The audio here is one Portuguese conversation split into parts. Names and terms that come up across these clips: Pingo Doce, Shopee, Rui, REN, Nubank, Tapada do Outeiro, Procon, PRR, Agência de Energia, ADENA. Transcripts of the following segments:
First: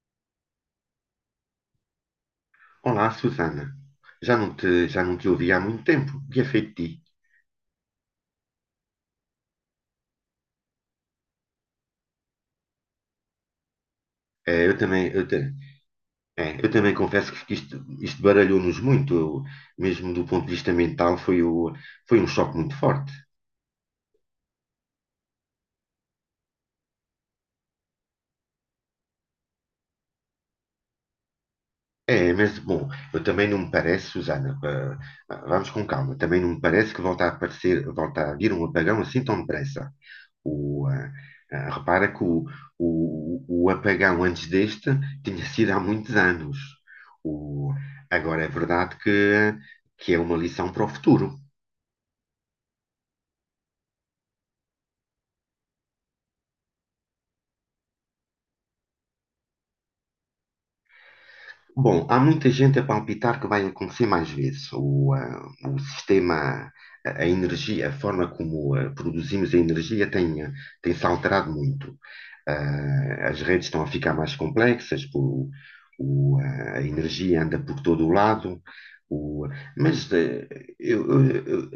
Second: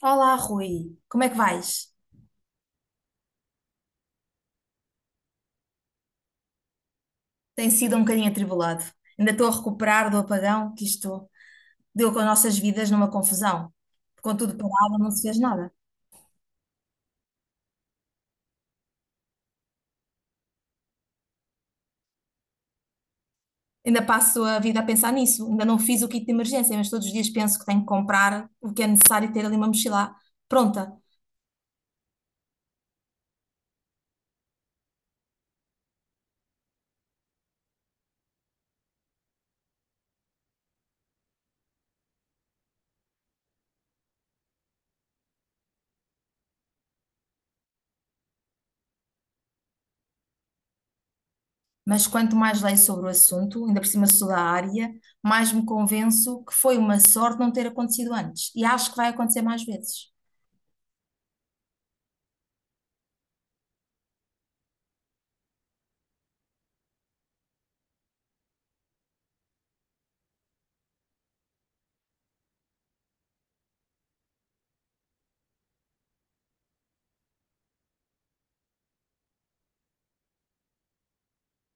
Olá, Rui. Como é que vais? Olá, Susana. Já não te ouvi há muito tempo. O que é feito de ti? Tem sido um bocadinho atribulado. Ainda estou a recuperar do apagão que isto deu com as nossas vidas numa confusão. Com tudo É, eu parado, também, não se eu, ta- fez nada. é, Eu também confesso que isto baralhou-nos muito, mesmo do ponto de vista mental, foi um choque muito forte. Ainda passo a vida a pensar nisso. Ainda não fiz o kit de emergência, mas todos os dias penso que tenho que comprar o que é necessário e ter ali uma mochila pronta. É, mas bom, eu também não me parece, Susana, vamos com calma, também não me parece que volta a vir um apagão assim tão depressa. O, ah, Repara que o apagão antes deste tinha sido há muitos anos. O, Agora é verdade que é uma lição para o futuro. Mas quanto mais leio sobre o assunto, ainda por cima sou da área, mais me convenço que foi uma sorte não ter acontecido antes. E acho que vai acontecer mais vezes. Bom, há muita gente a palpitar que vai acontecer mais vezes. O sistema, a energia, a forma como produzimos a energia tem-se alterado muito. As redes estão a ficar mais complexas, a energia anda por todo o lado. O, mas eh, eu, eu, eu-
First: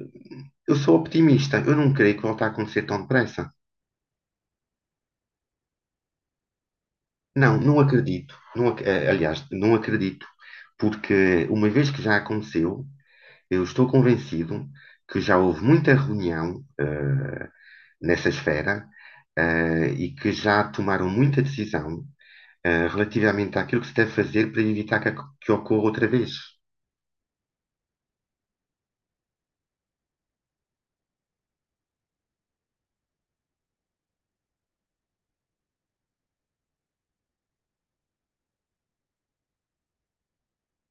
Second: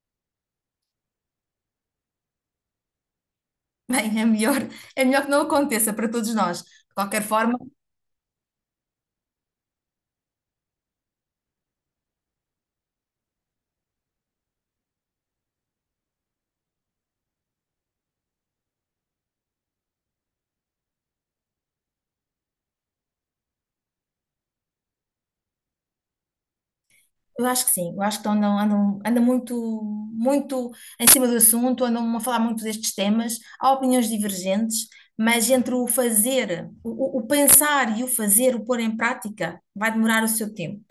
Eu sou optimista, eu não creio que volte a acontecer tão depressa. Bem, é melhor que não aconteça para todos nós. De qualquer forma, Não, não acredito. Não acredito, porque uma vez que já aconteceu. Eu estou convencido que já houve muita reunião, nessa esfera, e que já tomaram muita decisão, relativamente àquilo que se deve fazer para evitar que ocorra outra vez. eu acho que sim, eu acho que andam muito em cima do assunto, andam a falar muito destes temas. Há opiniões divergentes, mas entre o fazer, o pensar e o fazer, o pôr em prática, vai demorar o seu tempo.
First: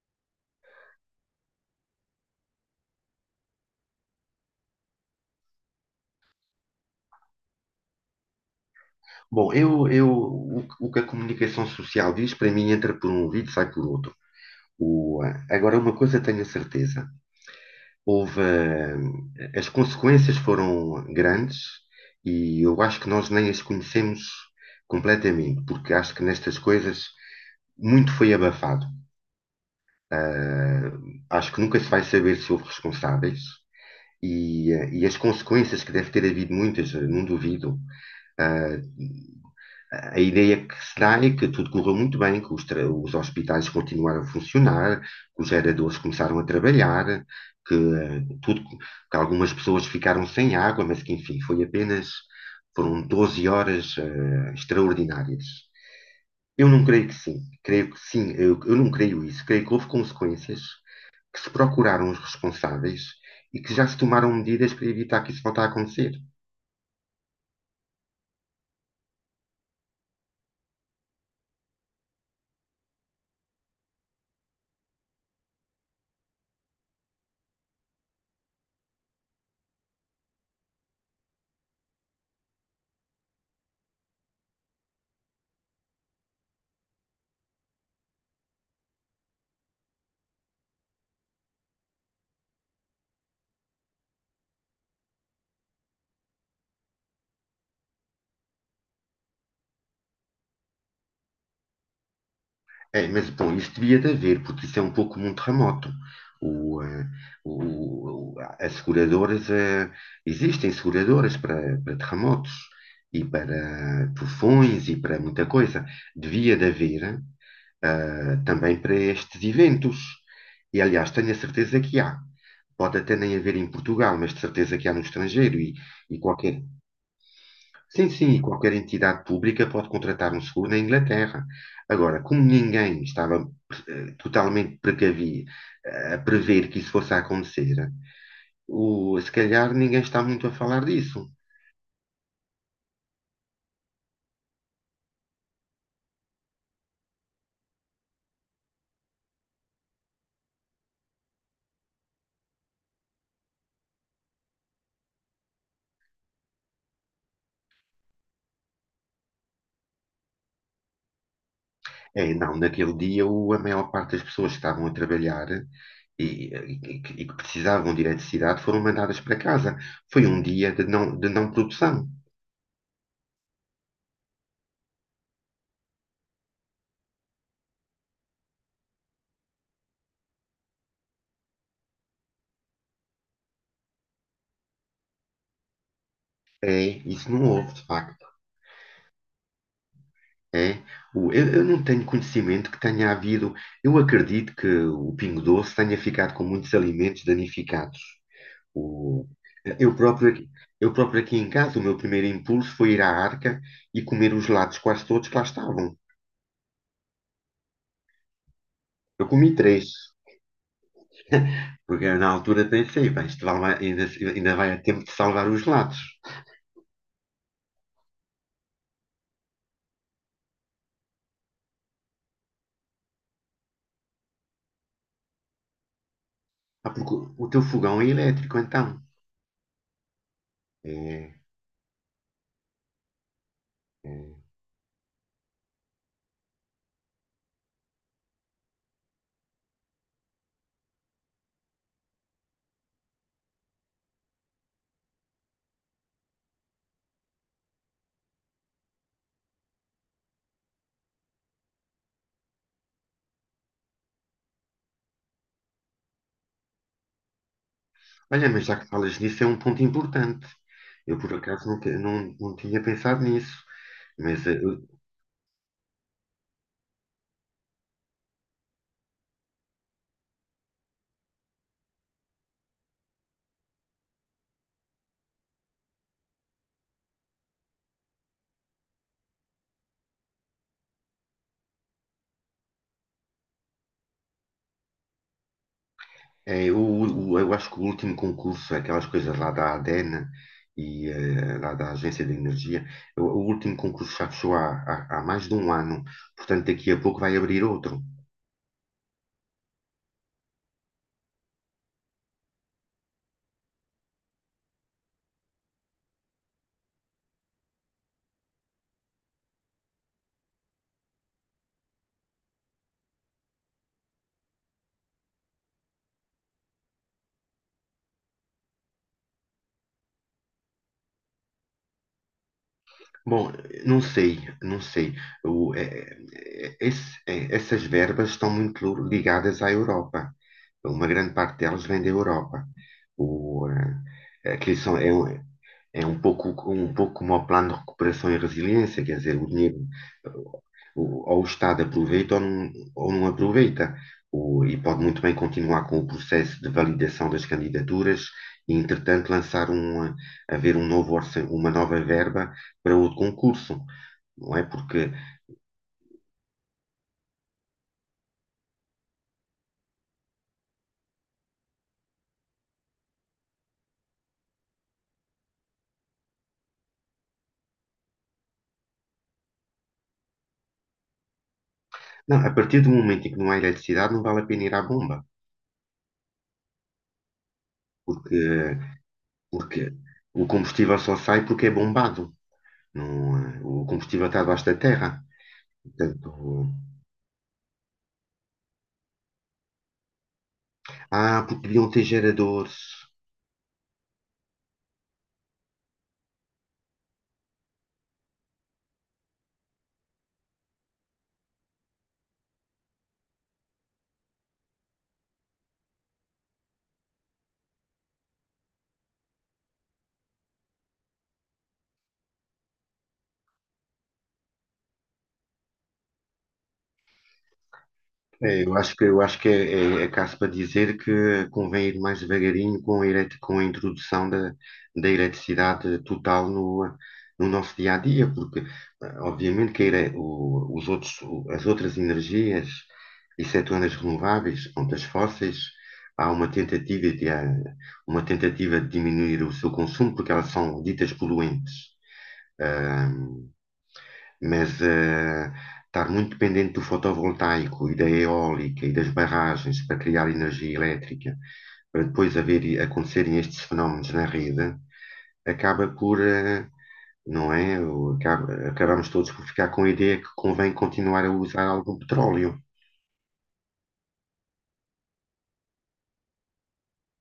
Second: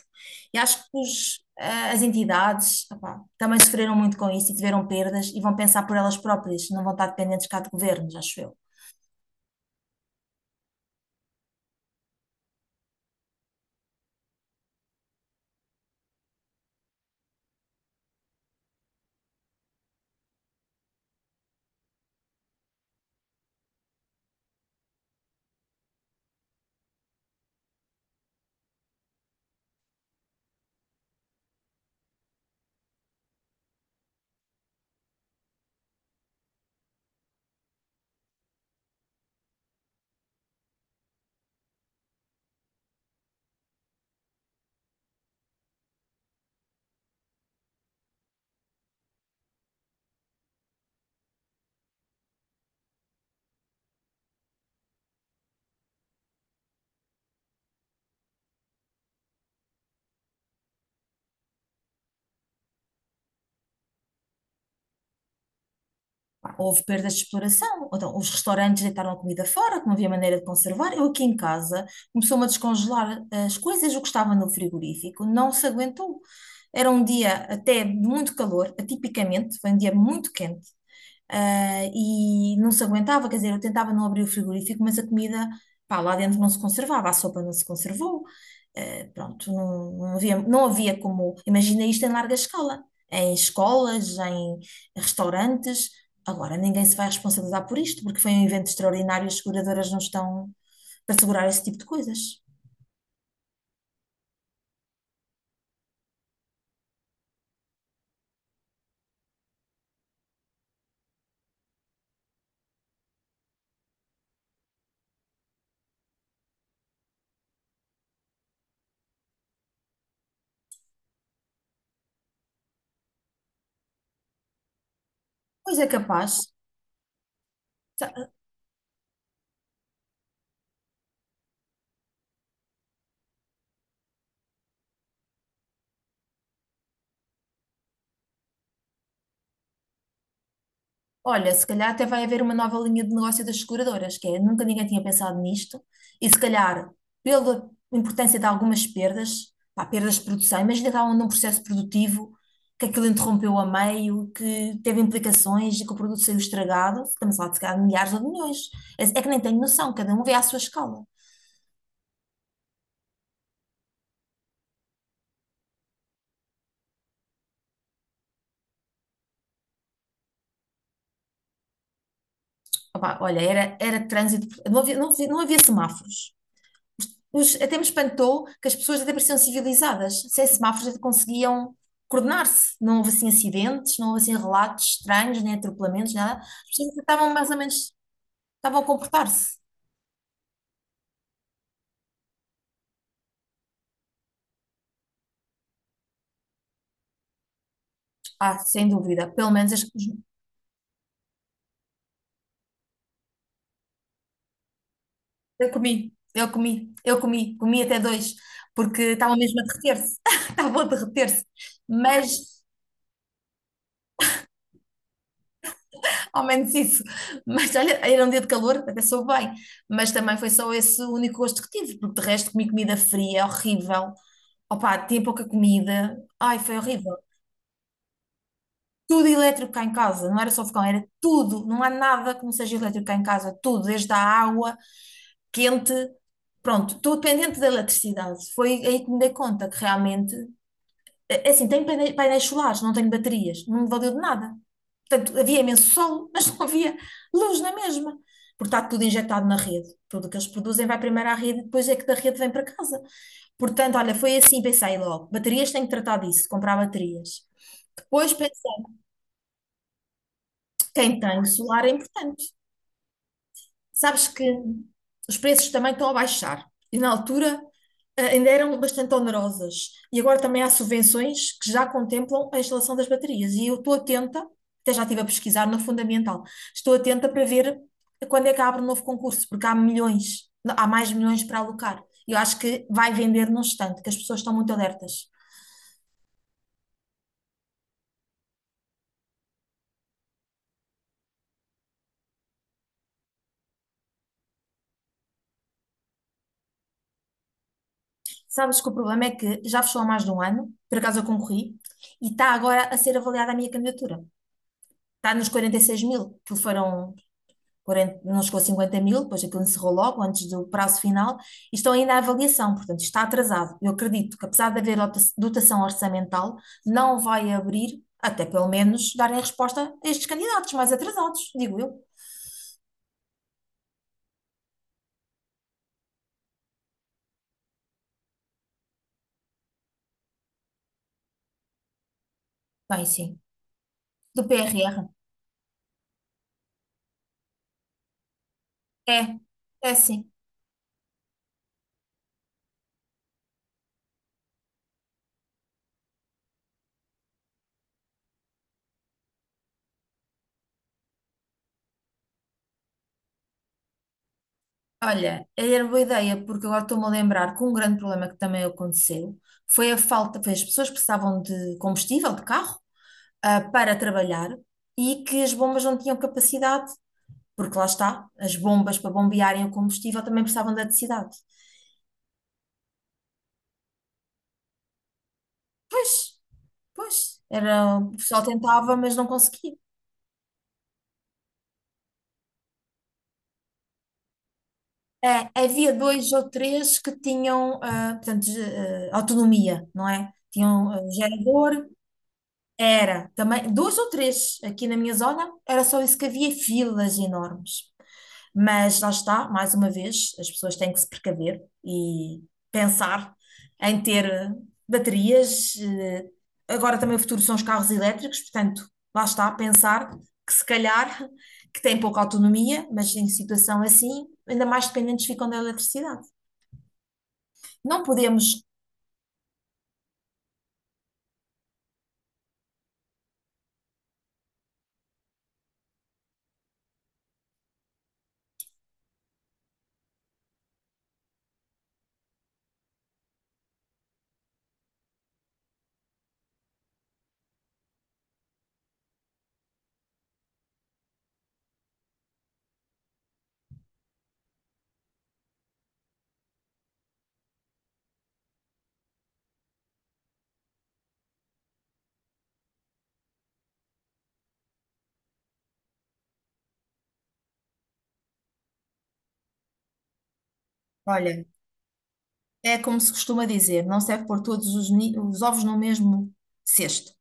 E acho que as entidades, opá, também sofreram muito com isso e tiveram perdas e vão pensar por elas próprias, não vão estar dependentes cá de governos, acho eu. Bom, eu, o que a comunicação social diz, para mim, entra por um ouvido e sai por outro. Agora, uma coisa tenho a certeza: houve, as consequências foram grandes e eu acho que nós nem as conhecemos completamente, porque acho que nestas coisas muito foi abafado. Acho que nunca se vai saber se houve responsáveis e as consequências que deve ter havido muitas, não duvido. Uh, a ideia que se dá é que tudo correu muito bem, os hospitais continuaram a funcionar, que os geradores começaram a trabalhar, que, uh, tudo, que algumas pessoas ficaram sem água, mas que enfim, foram 12 horas extraordinárias. Eu não creio que sim, creio que sim, eu não creio isso, creio que houve consequências que se procuraram os responsáveis e que já se tomaram medidas para evitar que isso volte a acontecer. Pá, houve perdas de exploração, então, os restaurantes deitaram a comida fora, que não havia maneira de conservar. Eu aqui em casa começou-me a descongelar as coisas, o que estava no frigorífico, não se aguentou. Era um dia até de muito calor, atipicamente, foi um dia muito quente, e não se aguentava, quer dizer, eu tentava não abrir o frigorífico, mas a comida, pá, lá dentro não se conservava, a sopa não se conservou, não havia como. Imagina isto em larga escala, em escolas, em restaurantes. Agora ninguém se vai responsabilizar por isto, porque foi um evento extraordinário e as seguradoras não estão para segurar esse tipo de coisas. É, mas, bom, isso devia de haver, porque isso é um pouco como um terremoto. O, eh, As seguradoras, existem seguradoras para, para terremotos e para tufões e para muita coisa. Devia de haver também para estes eventos. E, aliás, tenho a certeza que há. Pode até nem haver em Portugal, mas de certeza que há no estrangeiro e, Pois é e capaz. qualquer Sim, sim, e qualquer entidade pública pode contratar um seguro na Inglaterra. Agora, como ninguém estava totalmente precavido a prever que isso fosse a acontecer, se calhar ninguém está muito a falar disso. Olha, se calhar até vai haver uma nova linha de negócio das seguradoras, que é nunca ninguém tinha pensado nisto, e se calhar, pela importância de algumas perdas, pá, perdas de produção, imagina que estavam num processo produtivo que aquilo interrompeu a meio, que teve implicações e que o produto saiu estragado, estamos lá de se calhar de milhares ou de milhões. É, é que nem tenho noção, cada um vê à sua escala. É, não, naquele dia a maior parte das pessoas que estavam a trabalhar e, e que precisavam de eletricidade foram mandadas para casa. Foi um dia de não produção. Opá, olha, era trânsito, não havia semáforos. Até me espantou que as pessoas até pareciam civilizadas, sem semáforos até conseguiam coordenar-se. Não houve assim acidentes, não houve assim relatos estranhos, nem atropelamentos, nada. As É, pessoas até isso estavam mais não ou houve, de menos, facto. estavam a comportar-se. É, eu não tenho conhecimento que tenha havido. Eu acredito que o Pingo Doce tenha ficado com muitos alimentos danificados. Ah, sem O, dúvida. Pelo menos eu próprio, aqui- Eu próprio aqui em casa, o meu primeiro impulso foi ir à arca e comer os lados quase todos que lá estavam. Comi até dois, porque Eu estavam comi mesmo a três, derreter-se. Estavam a derreter-se. porque eu, na Mas, altura pensei, bem, isto vai, vai- ainda, ainda vai a tempo de salvar os lados. ao menos isso. Mas olha, era um dia de calor, até soube bem. Mas também foi só esse o único gosto que tive, porque de resto comi comida fria, horrível. Opa, tinha pouca comida. Ai, foi Ah, horrível. porque o teu fogão é elétrico, então. Tudo elétrico cá em casa, não era só fogão, era É. tudo. Não há nada que não seja elétrico cá em casa, tudo, desde a É. água quente. Pronto, estou dependente da eletricidade. Foi aí que me dei conta que realmente é assim, tenho painéis solares, não tenho baterias, não me valeu de nada. Portanto, havia imenso sol, mas não havia luz na mesma, porque está tudo injetado na rede. Tudo o que eles produzem vai primeiro à rede, depois é que da rede vem para casa. Portanto, olha, foi assim, pensei logo, baterias tenho que tratar disso, comprar baterias. Depois Olha, pensei, mas já que falas nisso, é um ponto importante. quem Eu, por tem acaso, solar é não, importante. não tinha pensado nisso. Sabes que Mas eh, eu- os preços também estão a baixar e na altura ainda eram bastante onerosas. E agora também há subvenções que já contemplam a instalação das baterias. E eu estou atenta, até já estive a pesquisar na Fundamental, estou atenta para ver quando é que abre um novo concurso, porque há milhões, há mais milhões para alocar. Eu acho que vai vender num instante, que as pessoas estão muito alertas. Eu acho que o último concurso, aquelas coisas lá da ADENA e lá da Agência de Energia, o último concurso já fechou há mais de um ano. Portanto, daqui a pouco vai abrir outro. Sabes que o problema é que já fechou há mais de um ano, por acaso eu concorri, e está agora a ser avaliada a minha candidatura. Está nos 46 mil, que foram 40, não chegou a 50 mil, depois aquilo encerrou logo antes do prazo final, e estão ainda à avaliação, portanto, está atrasado. Eu acredito que, apesar de haver dotação orçamental, não vai abrir, até pelo menos darem resposta a estes candidatos mais atrasados, digo eu. Bom, não sei, não sei. Essas verbas estão muito ligadas à Europa. Uma grande parte delas vem da Europa. Bem, sim. O, Do Aqui PRR. É um pouco como o plano de recuperação e resiliência, quer dizer, É, o dinheiro, é eh, sim. Ou o Estado aproveita ou não aproveita. E pode muito bem continuar com o processo de validação das candidaturas e, entretanto, haver um novo uma nova verba para outro concurso, não é? Porque, Olha, era boa ideia, porque agora estou-me a lembrar que um grande problema que também aconteceu foi a falta, foi as pessoas que precisavam de combustível, de carro, para trabalhar, e que as bombas não tinham capacidade, porque lá está, as bombas para bombearem o combustível também precisavam de eletricidade. não, a partir do momento em que não há eletricidade, não vale a pena ir à bomba, Pois, pois, era. O porque pessoal tentava, mas não conseguia. Porque o combustível só sai porque é bombado. Não, eh, O combustível está debaixo da terra. É, havia Portanto, dois ou três que tinham, portanto, autonomia, não é? Tinham, ah, porque gerador. deviam ter geradores. Era, também, duas ou três aqui na minha zona, era só isso que havia, filas enormes. Mas lá está, mais uma vez, as pessoas têm que se precaver e pensar em ter baterias. Agora também o futuro são os carros elétricos, portanto, lá está, pensar que se calhar que têm pouca autonomia, mas em situação assim, ainda mais dependentes ficam da eletricidade. Não podemos, É, eu acho que é, é, é caso para dizer que convém ir mais devagarinho com a introdução da eletricidade total no nosso dia a dia, porque obviamente que a ele- o- os outros, o- as outras energias, excetuando as renováveis, quanto as fósseis, há uma tentativa de diminuir o seu consumo, porque elas são ditas poluentes, mas estar muito dependente do fotovoltaico e da eólica e das barragens para criar energia elétrica, para acontecerem estes fenómenos na rede, acaba por, eh, não é? Acabamos todos por ficar com a ideia que convém continuar a olha, usar algum petróleo. é como se costuma dizer, não serve pôr todos os ovos no mesmo cesto.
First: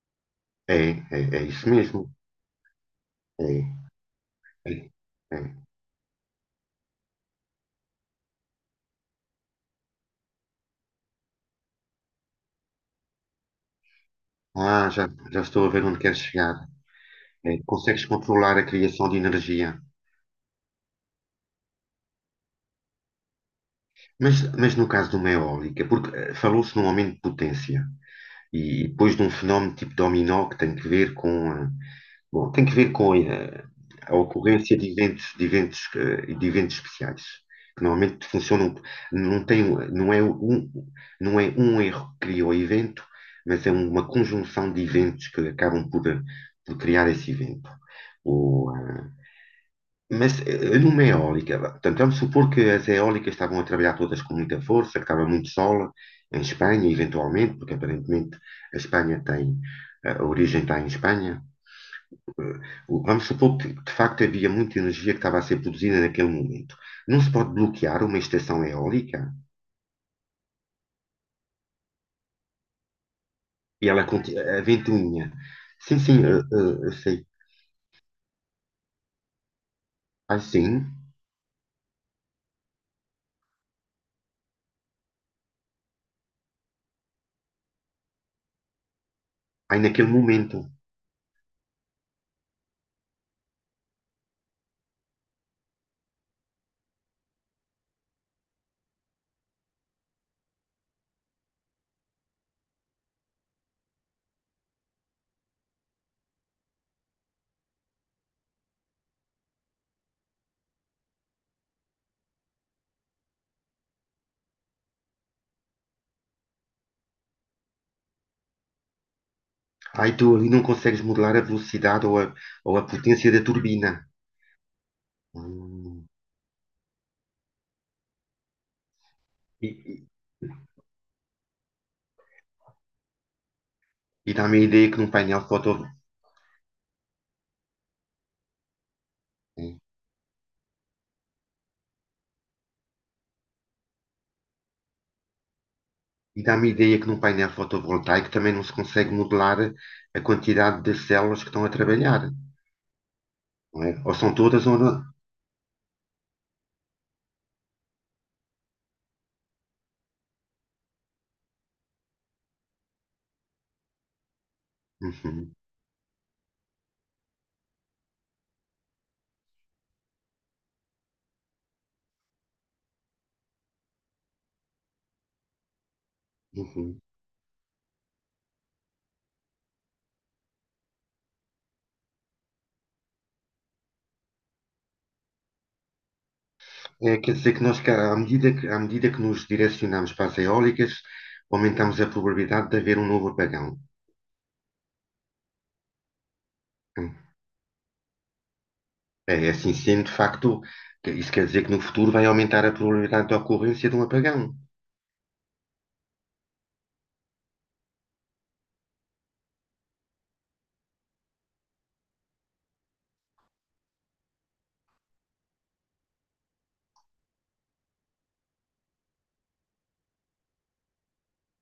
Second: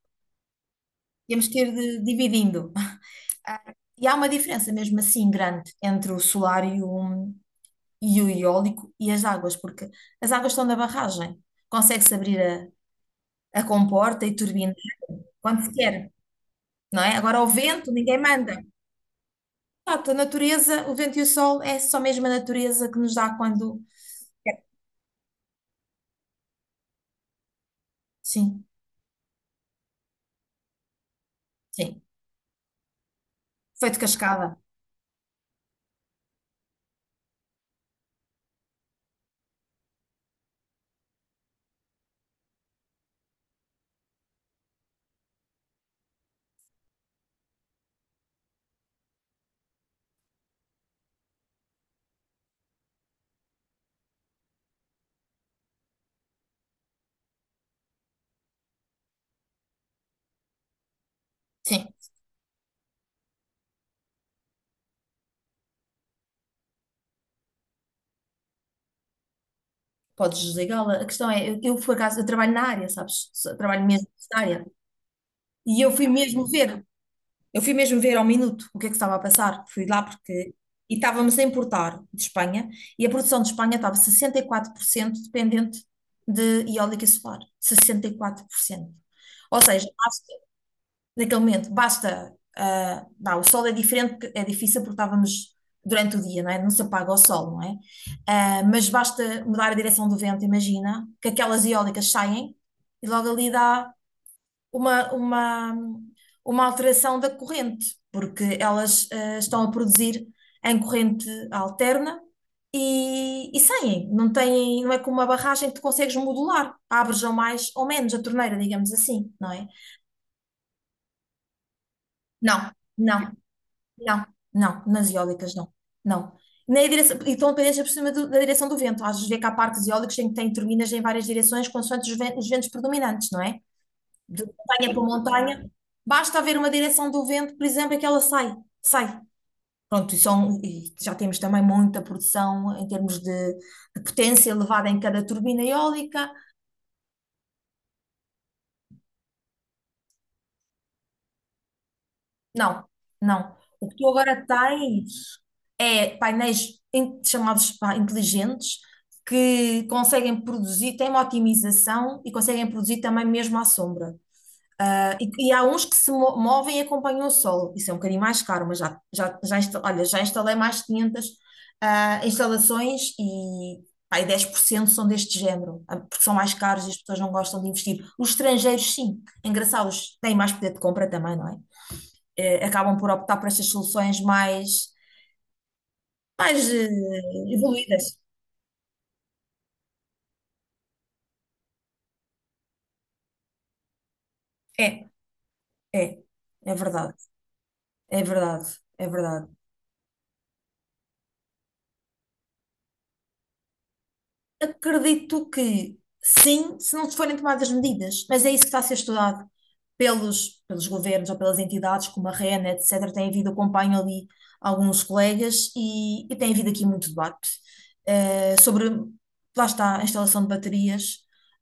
É, é, é Temos que isso ir mesmo. dividindo. Ah, É, e há uma é, diferença mesmo assim é. grande entre o solar e o eólico e as águas, porque as águas estão na barragem. Consegue-se abrir a comporta e turbina Ah, já, já quando estou a se ver onde quer, queres chegar. não é? Agora o É, vento, consegues ninguém manda. controlar a criação de energia. Pronto, a natureza, o vento e o sol é só mesmo a natureza que nos dá quando. Mas no caso de uma eólica, porque falou-se num aumento de potência. Sim, E depois de um fenómeno tipo dominó que tem que ver sim. Tem que ver com Feito a cascada. ocorrência de eventos, de eventos especiais, que normalmente funcionam, não tem, não é não é um erro que cria o evento, mas é uma conjunção de eventos que acabam por criar esse evento. Ou, Numa eólica, vá, portanto, vamos supor que as eólicas estavam a trabalhar todas com muita força, que estava muito sol em Espanha, eventualmente, porque aparentemente a Espanha tem, a origem está em Espanha. Sim, Eh, Vamos supor que de facto havia muita energia que estava a ser produzida naquele momento. Não se pode bloquear uma estação eólica podes desligá-la. A questão é, eu por acaso, eu trabalho na área, sabes? Trabalho e mesmo nesta a área. ventoinha. E eu Sim, fui sim, mesmo ver. Eu sei. Eu fui mesmo ver ao minuto o que é que estava a passar. Fui lá Ai, porque. sim, E estávamos a importar de Espanha, e a produção de Espanha estava 64% dependente de eólica e solar. 64%. Ou ai seja, naquele basta, momento. naquele momento, basta. Não, o sol é diferente, porque é difícil porque estávamos durante o dia, não é? Não se apaga o sol, não é? Ah, mas basta mudar a direção do vento, imagina, que aquelas eólicas saem e logo ali dá uma, uma, uma alteração da corrente, porque elas estão a produzir em corrente alterna e saem. Não têm, não é como uma barragem que tu consegues modular, abres ou mais ou menos a torneira, digamos assim, não é? Ai, tu ali não consegues modelar a velocidade Não, ou a potência não, da turbina. não, não, nas eólicas não, Hum. não. Na direção, e estão dependentes por cima do- da direção do vento. Às vezes vê que há E, parques e, eólicos em que têm turbinas em várias direções, consoante os ventos predominantes, não é? e De dá-me a ideia montanha que para num painel foto... montanha, basta haver uma direção do vento, por exemplo, e que ela sai, sai. é, Pronto, e, são, e já temos também muita produção em termos de potência elevada em cada turbina eólica. e dá-me a ideia que num painel fotovoltaico também não se consegue modelar a quantidade de células que estão a trabalhar, Não, não. não O que é? tu Ou são agora todas ou não. tens é painéis chamados pá, inteligentes, que conseguem produzir, têm uma otimização e conseguem produzir também mesmo à sombra. Ah, e Uhum, há uns que se movem e acompanham o sol. Isso é um bocadinho mais caro, mas olha, já instalei mais de 500 instalações, e pá, e 10% são deste género, porque são mais caros e as uhum. pessoas não gostam de investir. Os estrangeiros, sim, engraçados, têm mais poder de compra também, não é? Acabam por optar por estas soluções mais, É, quer dizer que à evoluídas. medida que, à medida que nos direcionamos para as eólicas, aumentamos a probabilidade de haver um novo apagão. É, é, é verdade, Hum. é verdade, é É, verdade. é assim sendo, de facto, isso quer dizer que no futuro vai aumentar a probabilidade de ocorrência de um apagão. Acredito que sim, se não se forem tomadas medidas, mas é isso que está a ser estudado pelos governos ou pelas entidades como a REN, etc. Tem havido, acompanho ali alguns colegas e tem havido aqui muito debate sobre, lá está, a instalação de baterias,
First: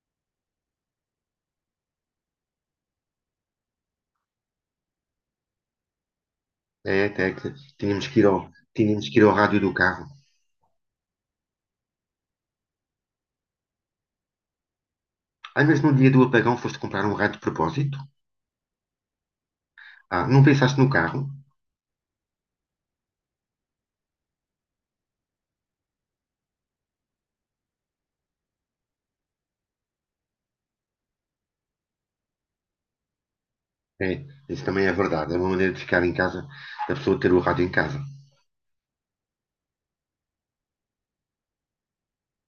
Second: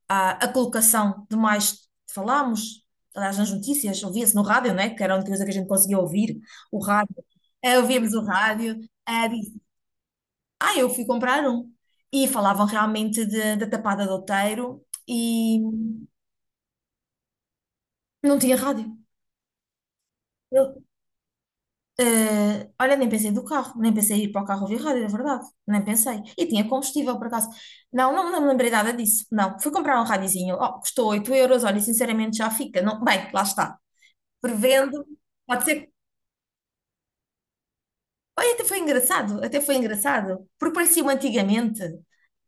a colocação de mais, falámos, aliás, nas notícias, ouvia-se no rádio, né, que era a única coisa que a gente conseguia ouvir, o É, rádio. até que Eh, tínhamos ouvíamos que o ir ao, rádio, tínhamos que ir ao rádio do carro. Eu fui comprar um. E falavam realmente da Tapada do Outeiro, e Às vezes, no dia do apagão, foste comprar um raio de propósito. não tinha rádio. Ah, não pensaste Eu, no carro. Olha, nem pensei do carro, nem pensei em ir para o carro ouvir rádio, é verdade. Nem pensei. E tinha combustível, por acaso. Não, não, não me lembrei nada disso. Não, fui comprar um radiozinho. Oh, custou 8 euros, olha, sinceramente já fica. Não, bem, lá está. É, isso também é Prevendo, verdade. É uma pode maneira de ser. ficar em casa, da pessoa ter o rádio em casa. Olha, até foi engraçado, porque parecia-me antigamente.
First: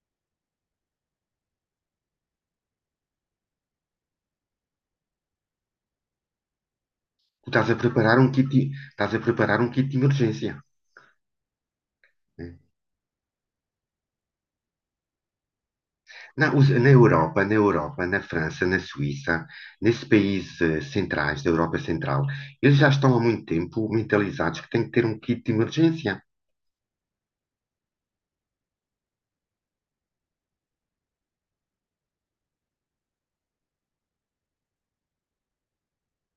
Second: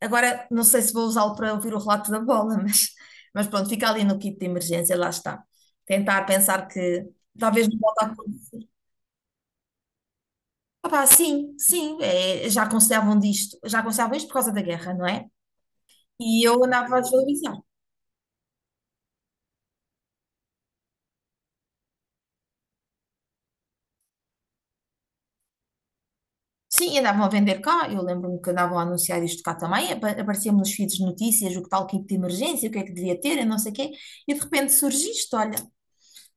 Agora não sei se vou usá-lo para ouvir o relato da bola, mas pronto, fica ali no kit de emergência, lá está. Tentar pensar que Tu talvez estás a não volte a preparar acontecer. Estás a preparar um kit de emergência. Opá, sim, sim, é, Né? já aconselhavam disto, já aconselhavam isto por causa da guerra, não é? E eu Na andava a Europa, na desvalorizar. Europa, na França, na Suíça, nesses países centrais, da Europa Central, eles já estão há muito tempo mentalizados que têm que ter um kit de emergência. Sim, andavam a vender cá, eu lembro-me que andavam a anunciar isto cá também, aparecia-me nos feeds de notícias o que tal kit de emergência, o que é que devia ter, eu não sei o quê, e de repente surge isto, olha.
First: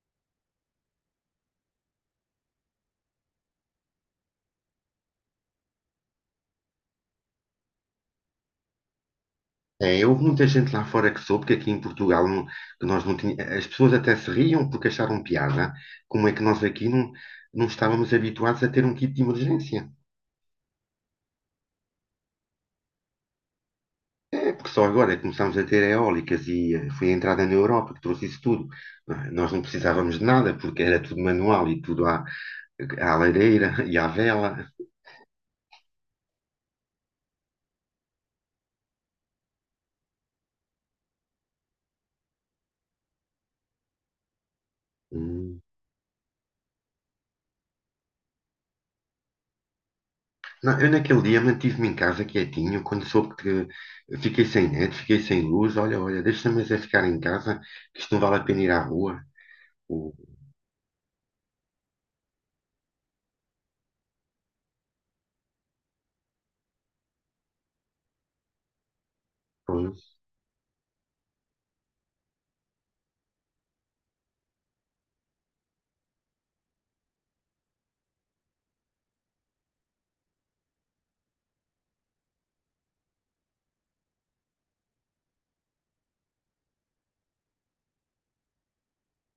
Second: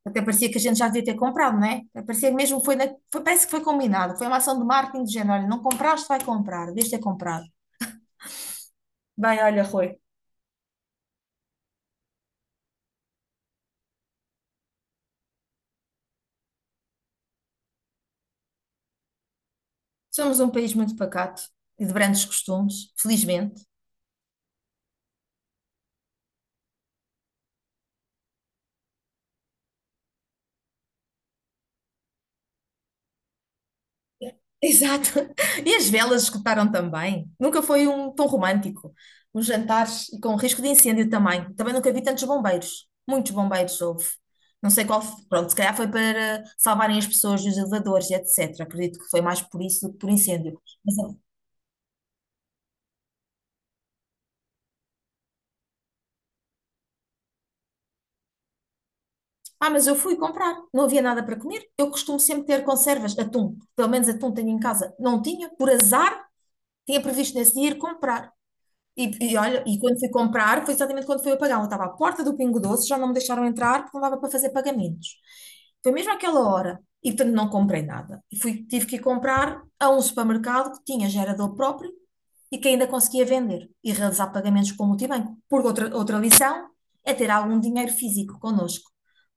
Até parecia que a gente já devia ter comprado, não é? Parecia que mesmo foi, parece que foi combinado. Foi uma ação de marketing de género. Olha, não compraste, vai comprar. Devias ter comprado. Bem, olha, Rui, É, houve muita gente lá fora que soube que aqui em Portugal que nós não tinha, as pessoas até se riam porque acharam piada. Como é que nós aqui não estávamos habituados a ter um kit de emergência? somos um país muito pacato e de grandes costumes, felizmente. É porque só agora começámos a ter eólicas e foi a entrada na Europa que trouxe isso tudo. Não é? Nós não precisávamos de nada porque era tudo manual e tudo à lareira e à vela. Exato. E as velas escutaram também. Nunca foi um tão romântico. Os jantares e com risco de incêndio também. Também nunca vi tantos bombeiros. Muitos bombeiros houve. Não sei qual. Pronto, se Hum. calhar foi para salvarem as pessoas dos elevadores, etc. Acredito que foi mais por isso do que por incêndio. Não, eu naquele dia mantive-me em casa quietinho, quando soube que fiquei sem net, fiquei sem luz, olha, olha, deixa-me mas é ficar em casa, que isto não vale a pena ir à rua. Ah, mas eu O- fui comprar, não havia nada para comer. Eu costumo sempre ter conservas, atum, pelo menos atum tenho em casa. Não tinha, por azar, tinha previsto nesse dia ir comprar. E, e olha, e quando fui Pois, comprar, foi exatamente quando fui a pagar. Eu estava à porta do Pingo Doce, já não me deixaram entrar porque não dava para fazer pagamentos. Foi mesmo àquela hora. E portanto não comprei nada. E fui, tive que ir comprar a um supermercado que tinha gerador próprio, e que ainda conseguia vender e realizar pagamentos com o multibanco. Porque outra, outra lição é ter algum dinheiro físico connosco.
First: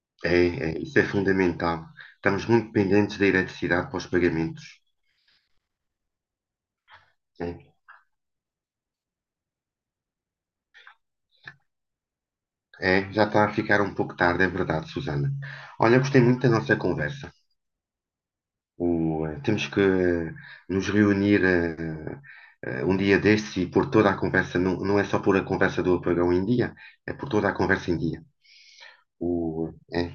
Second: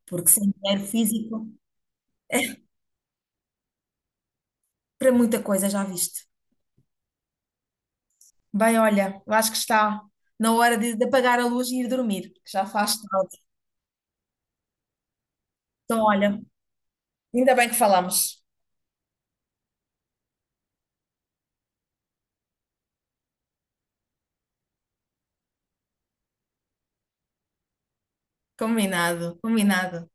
Porque é, sem é, dinheiro isso é físico, fundamental. Estamos muito dependentes da eletricidade para os pagamentos. para muita coisa já viste. É, Bem, olha, eu acho que está na hora de apagar a luz e ir dormir, que já faz é, já tarde. está a ficar um pouco tarde, é verdade, Susana. Olha, Então, gostei olha, muito da nossa conversa. ainda bem que falamos. Temos que nos reunir um dia destes e pôr toda a conversa, não, não é só pôr a conversa do apagão em dia, é pôr toda a conversa em dia. Combinado, É. combinado.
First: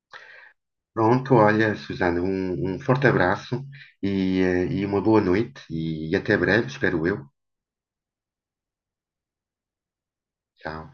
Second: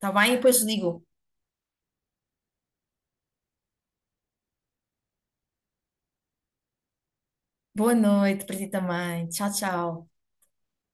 Tá bem? E depois digo. Pronto, olha, Susana, um forte abraço e uma boa noite e até breve, espero eu. Boa noite para ti também. Tchau, tchau. Tchau.